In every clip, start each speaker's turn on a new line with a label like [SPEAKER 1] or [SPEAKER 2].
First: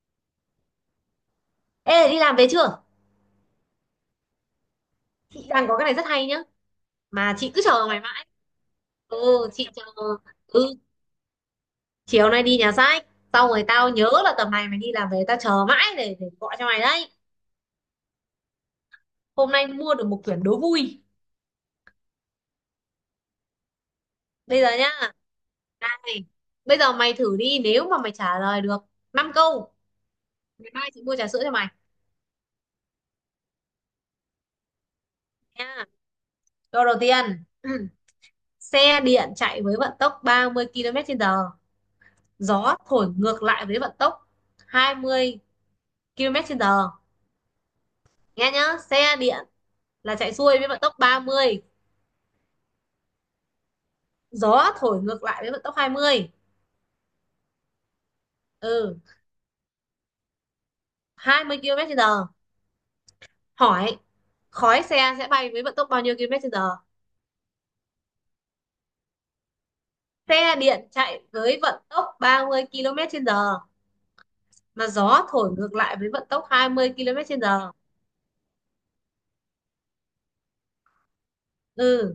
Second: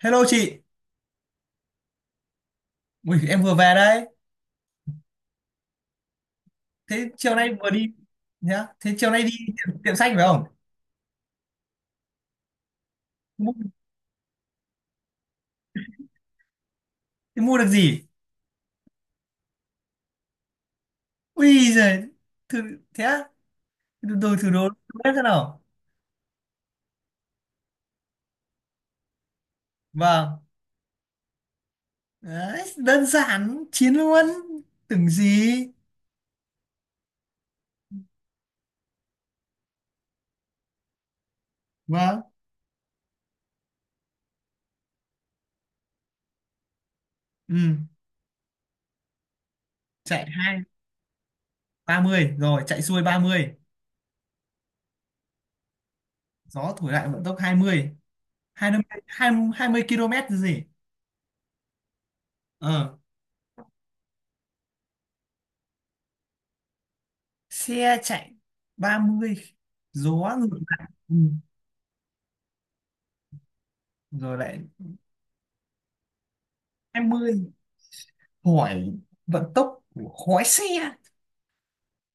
[SPEAKER 1] Hello chị.
[SPEAKER 2] Ê, đi làm về chưa?
[SPEAKER 1] Ui, em vừa về đấy.
[SPEAKER 2] Chị đang có cái này rất hay nhá.
[SPEAKER 1] Thế chiều
[SPEAKER 2] Mà
[SPEAKER 1] nay
[SPEAKER 2] chị cứ
[SPEAKER 1] vừa
[SPEAKER 2] chờ
[SPEAKER 1] đi
[SPEAKER 2] mày mãi.
[SPEAKER 1] nhá. Thế chiều
[SPEAKER 2] Ừ,
[SPEAKER 1] nay đi
[SPEAKER 2] chị
[SPEAKER 1] tiệm,
[SPEAKER 2] chờ.
[SPEAKER 1] tiệm sách phải không?
[SPEAKER 2] Ừ, chiều nay đi nhà sách. Xong
[SPEAKER 1] Mua,
[SPEAKER 2] rồi tao nhớ là tầm này mày đi làm về tao chờ mãi để gọi cho mày đấy.
[SPEAKER 1] Thế mua được gì?
[SPEAKER 2] Hôm nay mua được một quyển đố vui.
[SPEAKER 1] Ui giời, thử thế á? Đồ đồ- Thử
[SPEAKER 2] Bây giờ
[SPEAKER 1] đồ
[SPEAKER 2] nhá.
[SPEAKER 1] bếp thế nào?
[SPEAKER 2] Này. Bây giờ mày thử đi, nếu mà mày trả lời được năm câu,
[SPEAKER 1] Vâng.
[SPEAKER 2] ngày mai chị mua trà sữa cho mày.
[SPEAKER 1] Đấy, đơn giản chiến luôn. Tưởng gì?
[SPEAKER 2] Nha. Câu đầu tiên. Xe điện chạy với vận tốc 30 km trên giờ.
[SPEAKER 1] Vâng.
[SPEAKER 2] Gió thổi ngược lại với vận tốc 20 km trên giờ.
[SPEAKER 1] Ừ,
[SPEAKER 2] Nghe nhá. Xe điện là
[SPEAKER 1] chạy
[SPEAKER 2] chạy xuôi với vận tốc ba mươi,
[SPEAKER 1] ba mươi rồi, chạy xuôi 30.
[SPEAKER 2] gió thổi ngược lại với vận tốc 20,
[SPEAKER 1] Gió thổi lại vận tốc hai mươi
[SPEAKER 2] ừ,
[SPEAKER 1] 20 km chứ gì?
[SPEAKER 2] 20 km trên giờ,
[SPEAKER 1] Ờ,
[SPEAKER 2] hỏi khói xe sẽ bay với vận tốc bao nhiêu km trên giờ.
[SPEAKER 1] xe chạy 30, gió
[SPEAKER 2] Xe
[SPEAKER 1] ngược
[SPEAKER 2] điện
[SPEAKER 1] lại. Ừ.
[SPEAKER 2] chạy với vận tốc 30 km trên giờ
[SPEAKER 1] Rồi lại
[SPEAKER 2] mà gió thổi ngược lại với vận tốc
[SPEAKER 1] hai
[SPEAKER 2] 20 km
[SPEAKER 1] mươi,
[SPEAKER 2] trên giờ.
[SPEAKER 1] hỏi vận tốc của khói xe,
[SPEAKER 2] Ừ,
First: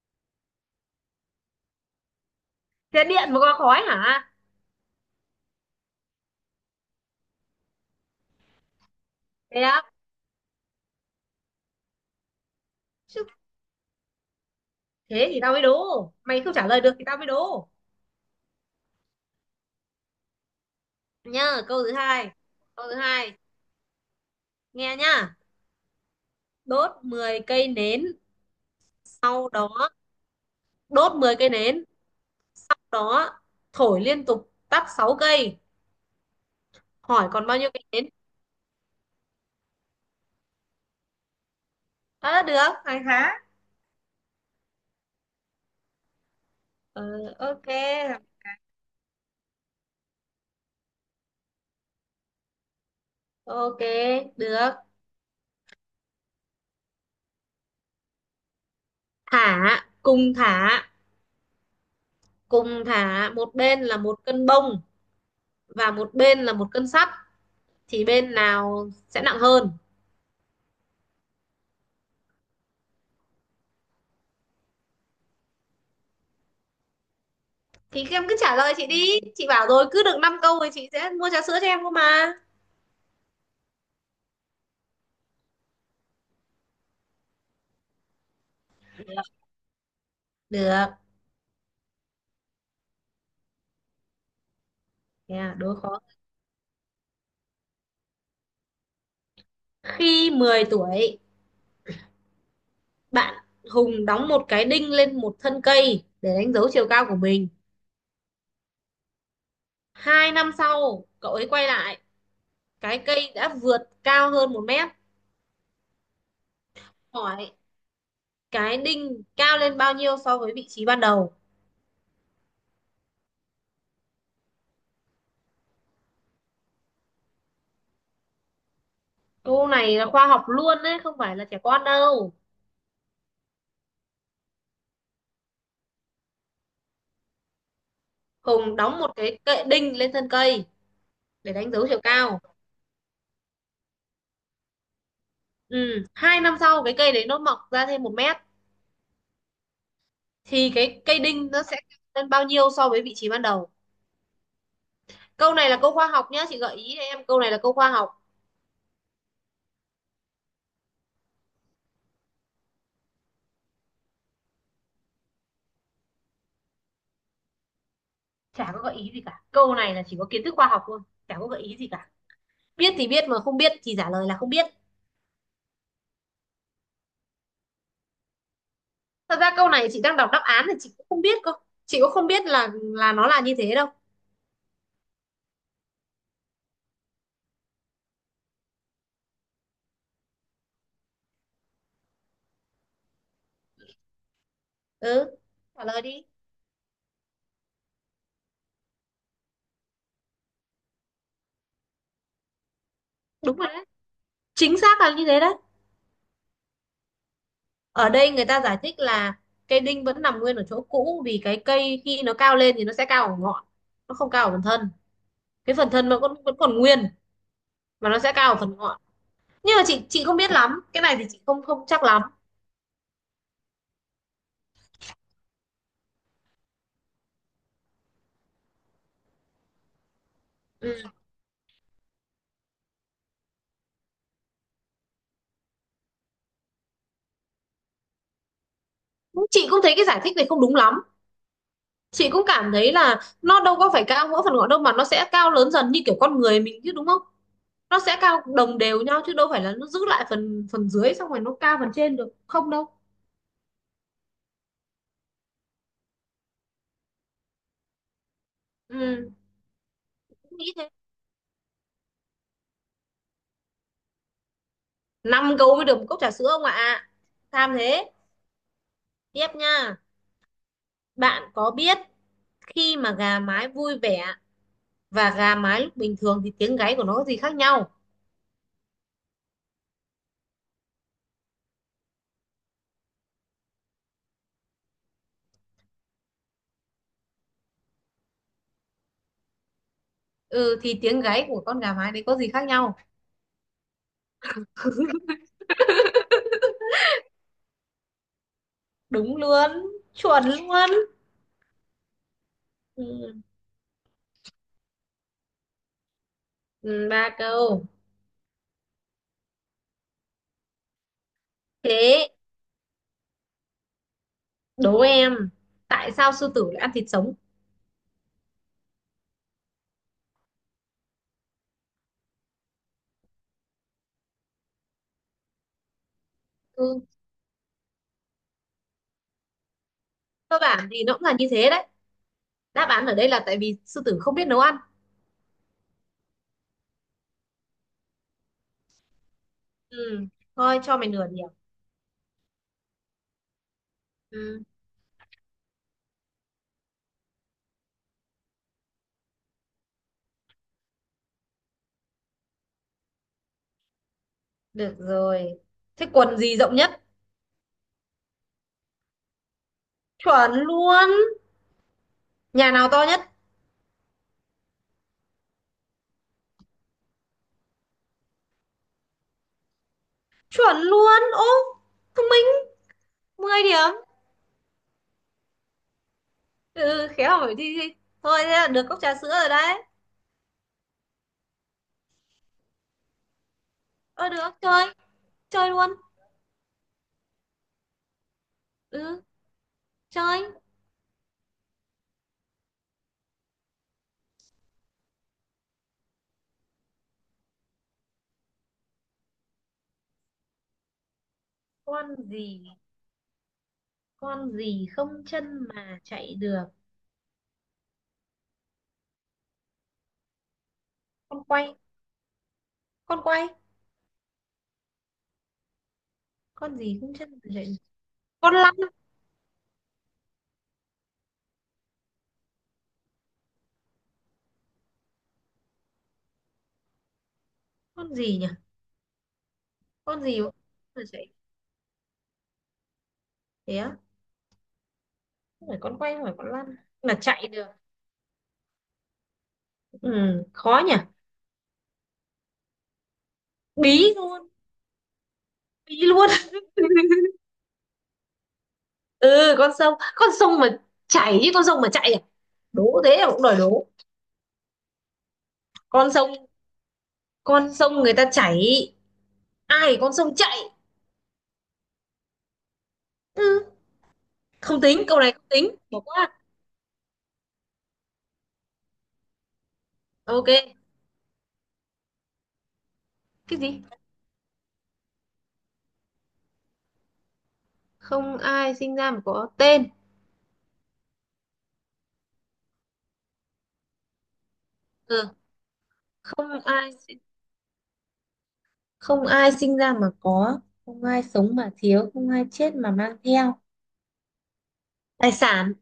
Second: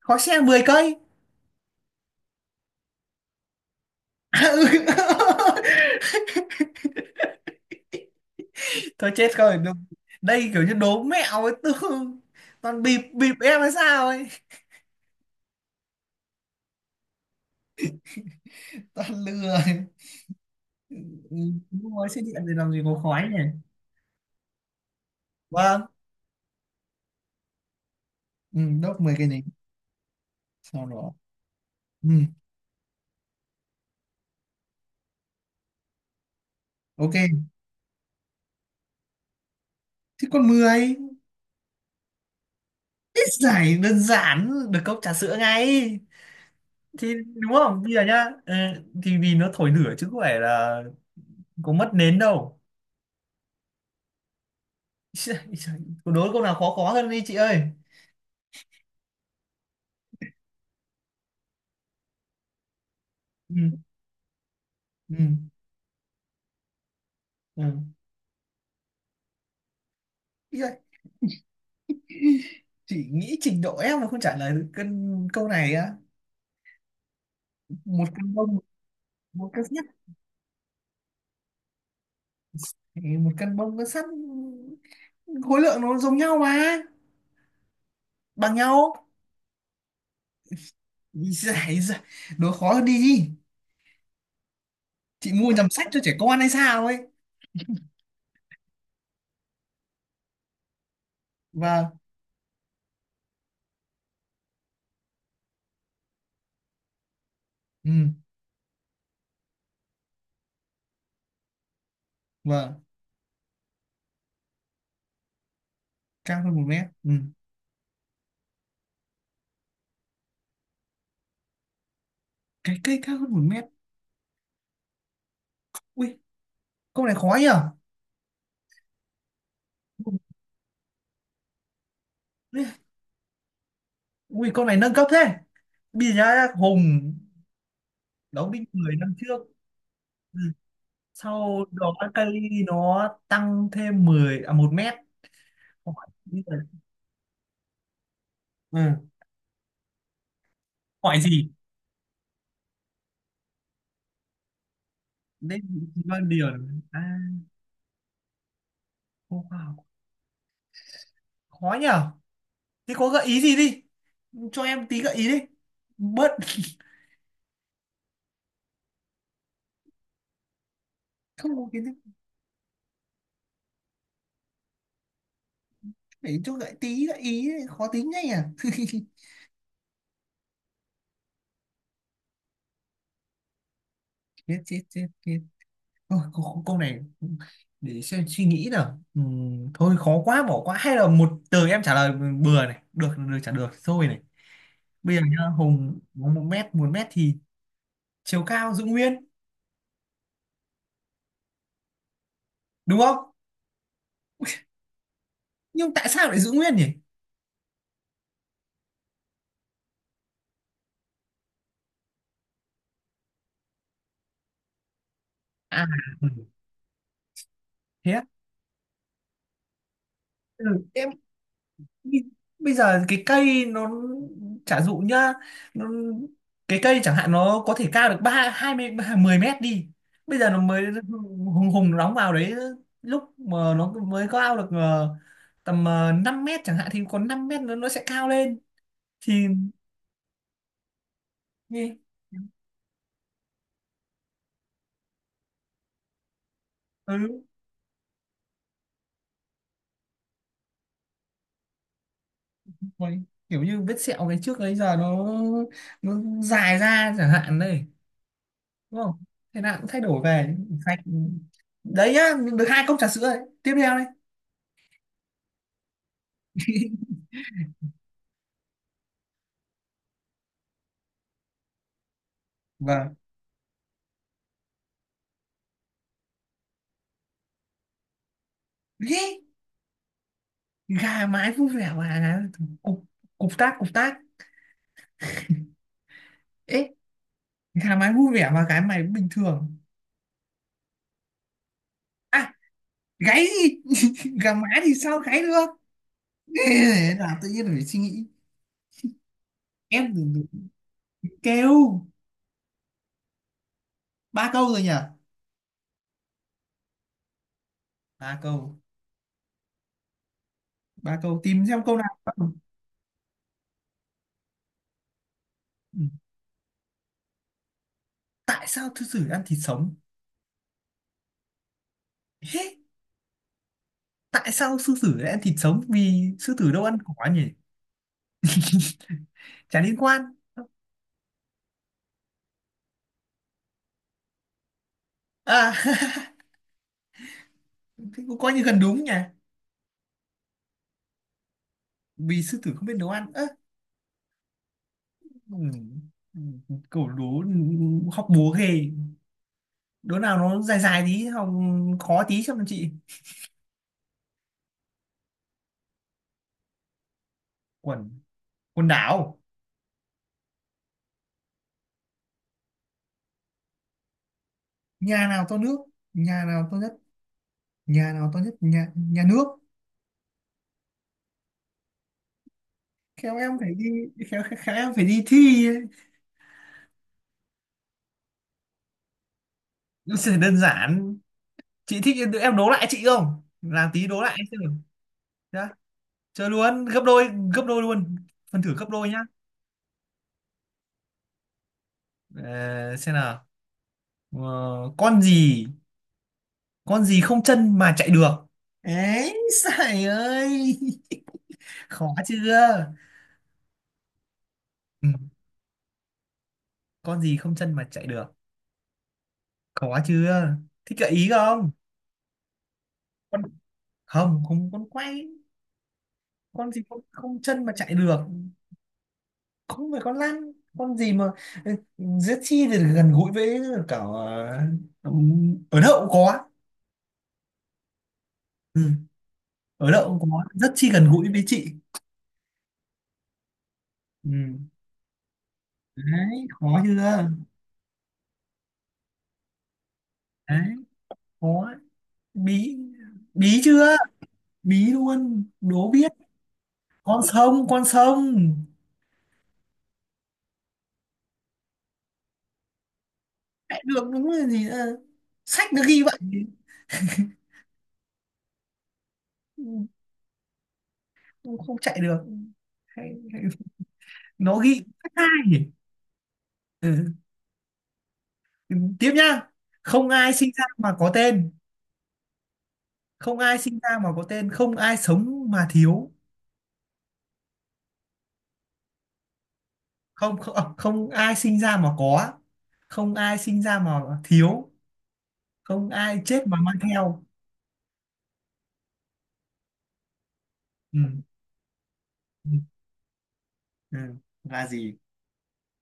[SPEAKER 1] khói xe 10 cây.
[SPEAKER 2] xe điện mà có khói hả?
[SPEAKER 1] À, ừ. Thôi chết rồi,
[SPEAKER 2] Đẹp.
[SPEAKER 1] đây kiểu như đố mẹo ấy, tương toàn bịp
[SPEAKER 2] Chứ,
[SPEAKER 1] bịp em hay sao ấy,
[SPEAKER 2] thế thì tao mới đố, mày không trả lời được thì tao mới đố
[SPEAKER 1] toàn lừa. Ừ,
[SPEAKER 2] nhá. Câu thứ
[SPEAKER 1] mua xe
[SPEAKER 2] hai.
[SPEAKER 1] điện thì làm gì
[SPEAKER 2] Câu thứ
[SPEAKER 1] có khói
[SPEAKER 2] hai,
[SPEAKER 1] nhỉ.
[SPEAKER 2] nghe nhá.
[SPEAKER 1] Vâng.
[SPEAKER 2] Đốt 10 cây nến,
[SPEAKER 1] Ừ, đốt 10 cây này,
[SPEAKER 2] sau đó
[SPEAKER 1] sau đó,
[SPEAKER 2] đốt 10 cây nến,
[SPEAKER 1] ừ,
[SPEAKER 2] sau đó thổi liên tục tắp 6 cây,
[SPEAKER 1] ok.
[SPEAKER 2] hỏi còn bao nhiêu cây đến.
[SPEAKER 1] Thì còn mười,
[SPEAKER 2] À, được hàng
[SPEAKER 1] ít
[SPEAKER 2] há.
[SPEAKER 1] giải đơn giản được cốc trà sữa ngay thì
[SPEAKER 2] Ừ,
[SPEAKER 1] đúng
[SPEAKER 2] ok.
[SPEAKER 1] không? Bây giờ nhá, ừ, thì vì nó thổi lửa chứ có phải là có mất nến đâu.
[SPEAKER 2] Ok, được.
[SPEAKER 1] Ý giời, đố câu nào khó khó hơn đi chị ơi.
[SPEAKER 2] Thả, cùng thả, cùng thả một
[SPEAKER 1] Ừ.
[SPEAKER 2] bên là một cân bông
[SPEAKER 1] Ừ.
[SPEAKER 2] và một bên là một cân sắt,
[SPEAKER 1] Ừ.
[SPEAKER 2] thì bên nào sẽ nặng hơn?
[SPEAKER 1] Ý giời, chị nghĩ trình độ em mà không trả lời được cân câu này á. Một
[SPEAKER 2] Thì em
[SPEAKER 1] cân
[SPEAKER 2] cứ trả
[SPEAKER 1] bông,
[SPEAKER 2] lời chị đi, chị
[SPEAKER 1] một cân
[SPEAKER 2] bảo
[SPEAKER 1] sắt
[SPEAKER 2] rồi cứ được 5 câu thì chị sẽ mua trà sữa cho em cơ mà.
[SPEAKER 1] thì một cân bông, cân sắt, khối lượng nó giống nhau mà, bằng nhau.
[SPEAKER 2] Được.
[SPEAKER 1] Ý giời, đố khó hơn đi, chị mua
[SPEAKER 2] Yeah,
[SPEAKER 1] nhầm
[SPEAKER 2] đố
[SPEAKER 1] sách cho
[SPEAKER 2] khó.
[SPEAKER 1] trẻ con hay sao ấy.
[SPEAKER 2] Khi 10 tuổi,
[SPEAKER 1] Vâng.
[SPEAKER 2] bạn Hùng đóng một cái đinh lên một thân cây để đánh dấu chiều cao của mình.
[SPEAKER 1] Ừ.
[SPEAKER 2] Hai năm sau, cậu ấy quay lại,
[SPEAKER 1] Vâng.
[SPEAKER 2] cái cây đã vượt cao hơn một mét.
[SPEAKER 1] Cao hơn một mét, ừ.
[SPEAKER 2] Hỏi cái đinh cao lên bao nhiêu so với vị trí ban đầu?
[SPEAKER 1] Cái cây cao hơn một mét. Ui câu này khó nhở.
[SPEAKER 2] Câu này là khoa học luôn đấy, không phải là trẻ con đâu.
[SPEAKER 1] Ui câu này nâng cấp thế. Bây giờ nhá, Hùng đóng đinh
[SPEAKER 2] Hùng
[SPEAKER 1] 10
[SPEAKER 2] đóng một
[SPEAKER 1] năm
[SPEAKER 2] cái
[SPEAKER 1] trước,
[SPEAKER 2] cây đinh lên thân
[SPEAKER 1] ừ.
[SPEAKER 2] cây để
[SPEAKER 1] Sau
[SPEAKER 2] đánh dấu
[SPEAKER 1] đó
[SPEAKER 2] chiều cao.
[SPEAKER 1] kali nó tăng thêm mười, à, 1 mét.
[SPEAKER 2] Ừ,
[SPEAKER 1] Hỏi,
[SPEAKER 2] hai năm sau cái cây đấy nó mọc ra thêm một mét,
[SPEAKER 1] ừ,
[SPEAKER 2] thì cái cây
[SPEAKER 1] hỏi
[SPEAKER 2] đinh
[SPEAKER 1] gì
[SPEAKER 2] nó sẽ cao lên bao nhiêu so với vị trí ban đầu? Câu này là
[SPEAKER 1] nên,
[SPEAKER 2] câu khoa
[SPEAKER 1] vâng
[SPEAKER 2] học nhá, chị gợi
[SPEAKER 1] điền
[SPEAKER 2] ý cho
[SPEAKER 1] à,
[SPEAKER 2] em câu này là câu khoa học.
[SPEAKER 1] wow, khó nhở. Thế có gợi ý gì đi, cho em tí gợi ý đi bớt.
[SPEAKER 2] Chả có gợi ý gì cả, câu này là chỉ có kiến thức khoa học thôi, chả có
[SPEAKER 1] Không có
[SPEAKER 2] gợi ý
[SPEAKER 1] kiến
[SPEAKER 2] gì
[SPEAKER 1] thức,
[SPEAKER 2] cả. Biết thì biết, mà không biết thì trả lời là không biết.
[SPEAKER 1] để cho gợi tí gợi ý đấy, khó tính ngay à.
[SPEAKER 2] Thật ra câu này chị đang đọc đáp án thì chị cũng không biết cơ, chị cũng không biết là nó là như thế đâu.
[SPEAKER 1] Chết chết chết chết. Ôi, câu này để xem suy nghĩ nào. Thôi khó quá bỏ qua, hay là một từ em trả lời bừa này, được được trả được thôi này. Bây giờ
[SPEAKER 2] Ừ,
[SPEAKER 1] nhá,
[SPEAKER 2] trả
[SPEAKER 1] Hùng
[SPEAKER 2] lời đi.
[SPEAKER 1] có một mét thì chiều cao giữ nguyên, đúng không?
[SPEAKER 2] Đúng rồi đấy, chính xác là như thế đấy.
[SPEAKER 1] Nhưng tại sao lại giữ nguyên nhỉ?
[SPEAKER 2] Ở đây người ta giải thích là cây đinh vẫn nằm nguyên ở chỗ cũ, vì cái cây khi nó cao lên thì nó sẽ cao ở ngọn, nó không cao ở phần thân, cái
[SPEAKER 1] À,
[SPEAKER 2] phần thân nó
[SPEAKER 1] ừ,
[SPEAKER 2] vẫn vẫn còn nguyên, mà
[SPEAKER 1] thế
[SPEAKER 2] nó
[SPEAKER 1] á?
[SPEAKER 2] sẽ cao ở phần ngọn. Nhưng mà chị không biết
[SPEAKER 1] Ừ,
[SPEAKER 2] lắm, cái
[SPEAKER 1] em
[SPEAKER 2] này thì chị không không chắc lắm.
[SPEAKER 1] bi- bây giờ cái cây nó, chả dụ nhá, nó, cái cây chẳng hạn nó có thể cao được hai mươi, mười mét đi, bây giờ nó mới
[SPEAKER 2] Ừ.
[SPEAKER 1] hùng hùng đóng vào đấy. Lúc mà nó mới cao được tầm, 5 mét chẳng hạn thì còn 5 mét nó sẽ cao lên thì,
[SPEAKER 2] Chị cũng thấy cái giải thích này không đúng lắm, chị cũng cảm thấy là nó đâu có phải cao mỗi phần ngọn đâu, mà nó sẽ cao lớn dần như kiểu con người mình chứ, đúng không?
[SPEAKER 1] ừ.
[SPEAKER 2] Nó sẽ cao đồng đều nhau chứ đâu phải là nó giữ lại phần phần dưới xong rồi nó cao phần trên được không đâu.
[SPEAKER 1] Ôi, kiểu như vết sẹo ngày trước ấy, giờ nó dài ra chẳng hạn đây, đúng không?
[SPEAKER 2] Ừ,
[SPEAKER 1] Thế nào cũng thay đổi về
[SPEAKER 2] cũng nghĩ thế.
[SPEAKER 1] sạch. Đấy nhá, được hai cốc trà sữa đấy, tiếp theo đấy.
[SPEAKER 2] Năm câu mới được một cốc trà sữa ông ạ, tham thế. Tiếp nha. Bạn có biết khi mà
[SPEAKER 1] Vâng.
[SPEAKER 2] gà mái vui vẻ và gà mái lúc bình thường thì tiếng gáy của nó có gì khác nhau?
[SPEAKER 1] Ê, gà mái vui vẻ mà cục cục tác ấy, gà mái vui vẻ mà cái mày bình thường.
[SPEAKER 2] Ừ, thì tiếng gáy của con gà mái đấy có gì
[SPEAKER 1] À,
[SPEAKER 2] khác nhau?
[SPEAKER 1] gáy gì. Gà mái thì sao gáy được. Ê, là tự nhiên phải suy nghĩ.
[SPEAKER 2] Đúng luôn.
[SPEAKER 1] Em
[SPEAKER 2] Chuẩn
[SPEAKER 1] thì
[SPEAKER 2] luôn.
[SPEAKER 1] kêu.
[SPEAKER 2] Ừ.
[SPEAKER 1] Ba câu rồi nhỉ?
[SPEAKER 2] Ừ, ba câu.
[SPEAKER 1] Ba câu, ba câu tìm xem câu
[SPEAKER 2] Thế,
[SPEAKER 1] nào.
[SPEAKER 2] đố em,
[SPEAKER 1] Ừ.
[SPEAKER 2] tại sao sư tử lại ăn thịt sống?
[SPEAKER 1] Tại sao sư tử ăn thịt sống? Hế? Tại sao sư tử lại ăn thịt sống, vì sư tử đâu ăn
[SPEAKER 2] Ừ,
[SPEAKER 1] cỏ nhỉ. Chả liên quan.
[SPEAKER 2] cơ bản thì nó cũng là như thế đấy. Đáp án ở đây là tại vì sư tử không biết nấu ăn.
[SPEAKER 1] À. Thế cũng coi như gần đúng nhỉ.
[SPEAKER 2] Ừ, thôi cho mày nửa điểm.
[SPEAKER 1] Vì sư tử không biết nấu ăn, ơ,
[SPEAKER 2] Ừ,
[SPEAKER 1] ừ, ừ, cẩu đố học búa ghê. Đố nào nó dài dài tí học, khó tí cho chị.
[SPEAKER 2] được rồi. Thế quần gì rộng nhất?
[SPEAKER 1] Quần Quần đảo.
[SPEAKER 2] Chuẩn luôn. Nhà nào to nhất?
[SPEAKER 1] nhà nào to nước Nhà nào to nhất, nhà nào to nhất, nhà nhà nước.
[SPEAKER 2] Chuẩn luôn. Ô, thông minh,
[SPEAKER 1] Khéo em
[SPEAKER 2] 10
[SPEAKER 1] phải đi,
[SPEAKER 2] điểm.
[SPEAKER 1] khéo khéo em phải đi thi ấy.
[SPEAKER 2] Ừ, khéo hỏi thi. Thi. Thôi thế là được cốc trà sữa rồi đấy.
[SPEAKER 1] Nó sẽ đơn giản, chị thích em đố lại chị không, làm tí đố
[SPEAKER 2] Ờ
[SPEAKER 1] lại em xem
[SPEAKER 2] được,
[SPEAKER 1] nào.
[SPEAKER 2] chơi,
[SPEAKER 1] Nhá,
[SPEAKER 2] chơi luôn.
[SPEAKER 1] chơi luôn gấp đôi, gấp đôi luôn, phần thử gấp đôi nhá.
[SPEAKER 2] Ừ, chơi.
[SPEAKER 1] Ờ, xem nào. Ờ, con gì, không chân mà chạy được ấy, sải ơi.
[SPEAKER 2] Con
[SPEAKER 1] Khó
[SPEAKER 2] gì,
[SPEAKER 1] chưa?
[SPEAKER 2] con gì
[SPEAKER 1] Ừ.
[SPEAKER 2] không chân mà chạy được?
[SPEAKER 1] Con gì không chân mà chạy được, khó chưa, thích gợi ý
[SPEAKER 2] Con
[SPEAKER 1] không?
[SPEAKER 2] quay, con
[SPEAKER 1] con
[SPEAKER 2] quay.
[SPEAKER 1] Không không, con quay. Con
[SPEAKER 2] Con
[SPEAKER 1] gì
[SPEAKER 2] gì cũng chân
[SPEAKER 1] không
[SPEAKER 2] mà
[SPEAKER 1] chân
[SPEAKER 2] chạy,
[SPEAKER 1] mà chạy được,
[SPEAKER 2] con lăn.
[SPEAKER 1] không phải con lăn. Con gì mà rất chi thì gần gũi với cả, ờ, ở đậu cũng có.
[SPEAKER 2] Con gì nhỉ?
[SPEAKER 1] Ừ. Ở đậu
[SPEAKER 2] Con
[SPEAKER 1] cũng
[SPEAKER 2] gì
[SPEAKER 1] có,
[SPEAKER 2] cũng
[SPEAKER 1] rất chi
[SPEAKER 2] chân mà
[SPEAKER 1] gần
[SPEAKER 2] chạy?
[SPEAKER 1] gũi với chị.
[SPEAKER 2] Thế á?
[SPEAKER 1] Ừ.
[SPEAKER 2] Không phải con quay, không phải
[SPEAKER 1] Đấy
[SPEAKER 2] con lăn,
[SPEAKER 1] khó chưa.
[SPEAKER 2] là chạy được. Ừ,
[SPEAKER 1] Đấy
[SPEAKER 2] khó nhỉ.
[SPEAKER 1] khó, bí bí chưa,
[SPEAKER 2] Bí luôn.
[SPEAKER 1] bí luôn đố
[SPEAKER 2] Bí
[SPEAKER 1] biết.
[SPEAKER 2] luôn.
[SPEAKER 1] Con sông, con sông
[SPEAKER 2] Ừ, con sông, con sông mà chảy chứ, con sông mà chạy à? Đố thế là cũng đòi
[SPEAKER 1] chạy
[SPEAKER 2] đố.
[SPEAKER 1] được đúng là gì nữa. Sách nó ghi
[SPEAKER 2] Con
[SPEAKER 1] vậy.
[SPEAKER 2] sông, con sông người ta chảy,
[SPEAKER 1] Ừ,
[SPEAKER 2] ai con sông chạy.
[SPEAKER 1] không không chạy được, hay, hay.
[SPEAKER 2] Ừ,
[SPEAKER 1] Nó ghi
[SPEAKER 2] không tính
[SPEAKER 1] sách
[SPEAKER 2] câu
[SPEAKER 1] hai.
[SPEAKER 2] này, không tính, bỏ qua.
[SPEAKER 1] Ừ. Tiếp nhá, không ai
[SPEAKER 2] Ok.
[SPEAKER 1] sinh ra mà có tên không ai
[SPEAKER 2] Cái
[SPEAKER 1] sinh
[SPEAKER 2] gì
[SPEAKER 1] ra mà có tên, không ai sống mà thiếu,
[SPEAKER 2] không ai sinh ra mà có tên?
[SPEAKER 1] không không à, không ai sinh ra mà có không ai sinh ra mà thiếu
[SPEAKER 2] Ừ,
[SPEAKER 1] không ai chết mà
[SPEAKER 2] không
[SPEAKER 1] mang
[SPEAKER 2] ai,
[SPEAKER 1] theo
[SPEAKER 2] không ai sinh ra mà có,
[SPEAKER 1] ừ.
[SPEAKER 2] không ai sống mà thiếu, không ai
[SPEAKER 1] Ừ.
[SPEAKER 2] chết mà mang theo.
[SPEAKER 1] ừ. là gì
[SPEAKER 2] Tài sản.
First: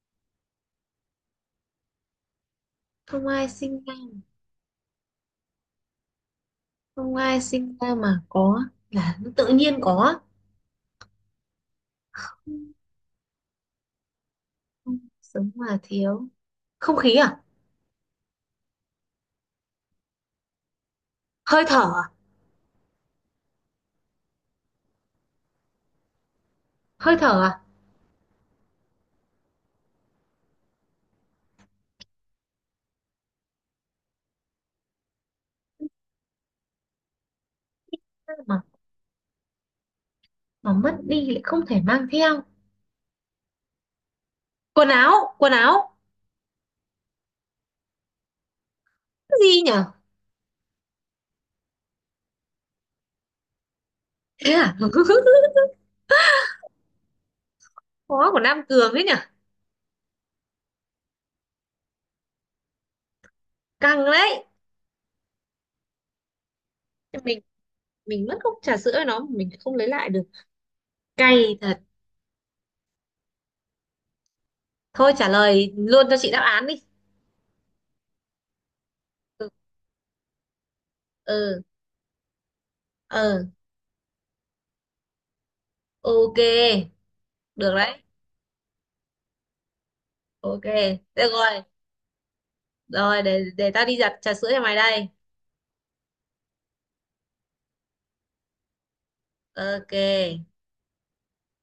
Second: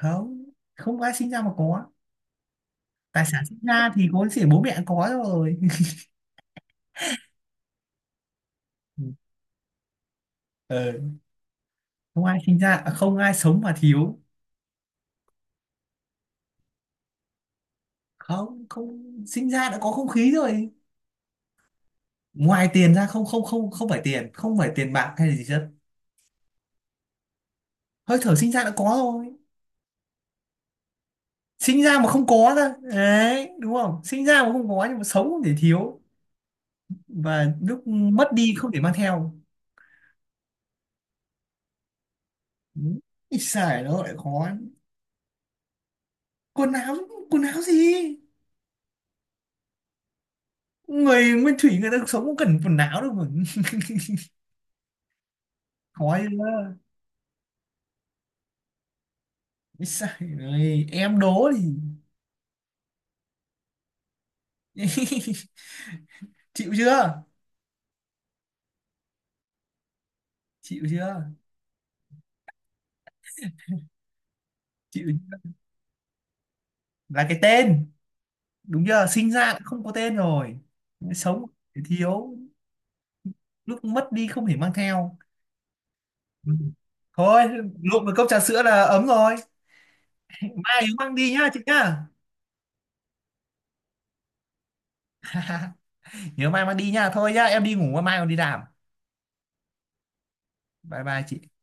[SPEAKER 1] không không ai sinh ra mà có tài
[SPEAKER 2] Không
[SPEAKER 1] sản
[SPEAKER 2] ai
[SPEAKER 1] sinh
[SPEAKER 2] sinh
[SPEAKER 1] ra
[SPEAKER 2] ra,
[SPEAKER 1] thì có chỉ bố mẹ có rồi
[SPEAKER 2] không ai sinh ra mà có
[SPEAKER 1] ừ.
[SPEAKER 2] là nó tự nhiên có.
[SPEAKER 1] Ờ, không ai sinh
[SPEAKER 2] Không,
[SPEAKER 1] ra à, không ai sống mà thiếu
[SPEAKER 2] không sống mà thiếu, không khí à?
[SPEAKER 1] không không sinh ra đã có không khí rồi
[SPEAKER 2] Hơi thở à?
[SPEAKER 1] ngoài tiền ra không không không không phải tiền, không phải tiền bạc hay là gì hết.
[SPEAKER 2] Hơi thở à?
[SPEAKER 1] Hơi thở sinh ra đã có rồi. Sinh ra mà không có ra đấy, đúng không, sinh ra mà không có nhưng mà sống không thể thiếu, và lúc mất đi
[SPEAKER 2] mà
[SPEAKER 1] không thể mang theo.
[SPEAKER 2] mà mất đi lại không thể mang theo.
[SPEAKER 1] Ít xài nó lại khó.
[SPEAKER 2] Quần áo, quần áo.
[SPEAKER 1] Quần áo. Quần áo gì?
[SPEAKER 2] Cái gì nhở?
[SPEAKER 1] Người nguyên thủy người ta sống cũng cần quần áo đâu mà.
[SPEAKER 2] Thế à?
[SPEAKER 1] Khó chưa?
[SPEAKER 2] Khó của Nam Cường đấy nhở.
[SPEAKER 1] Ít xài. Rồi em đố thì.
[SPEAKER 2] Căng đấy.
[SPEAKER 1] Chịu chưa?
[SPEAKER 2] mình mình mất cốc trà sữa với nó mà mình không lấy lại được.
[SPEAKER 1] Chịu chưa?
[SPEAKER 2] Cay thật.
[SPEAKER 1] Chịu
[SPEAKER 2] Thôi trả
[SPEAKER 1] chưa?
[SPEAKER 2] lời luôn cho chị đáp án đi.
[SPEAKER 1] Là cái tên, đúng chưa, sinh ra đã không có tên rồi, sống
[SPEAKER 2] Ừ.
[SPEAKER 1] không thiếu,
[SPEAKER 2] Ừ.
[SPEAKER 1] lúc mất đi không thể mang theo.
[SPEAKER 2] Ok,
[SPEAKER 1] Ừ. Thôi,
[SPEAKER 2] được đấy.
[SPEAKER 1] lụm được cốc trà sữa là ấm rồi,
[SPEAKER 2] Ok,
[SPEAKER 1] mai nhớ mang đi
[SPEAKER 2] được
[SPEAKER 1] nhá chị
[SPEAKER 2] rồi.
[SPEAKER 1] nhá.
[SPEAKER 2] Rồi để tao đi giặt trà sữa cho mày đây.
[SPEAKER 1] Nhớ mai mang đi nhá, thôi nhá em đi ngủ, mai còn đi làm.
[SPEAKER 2] Ok.
[SPEAKER 1] Bye bye chị.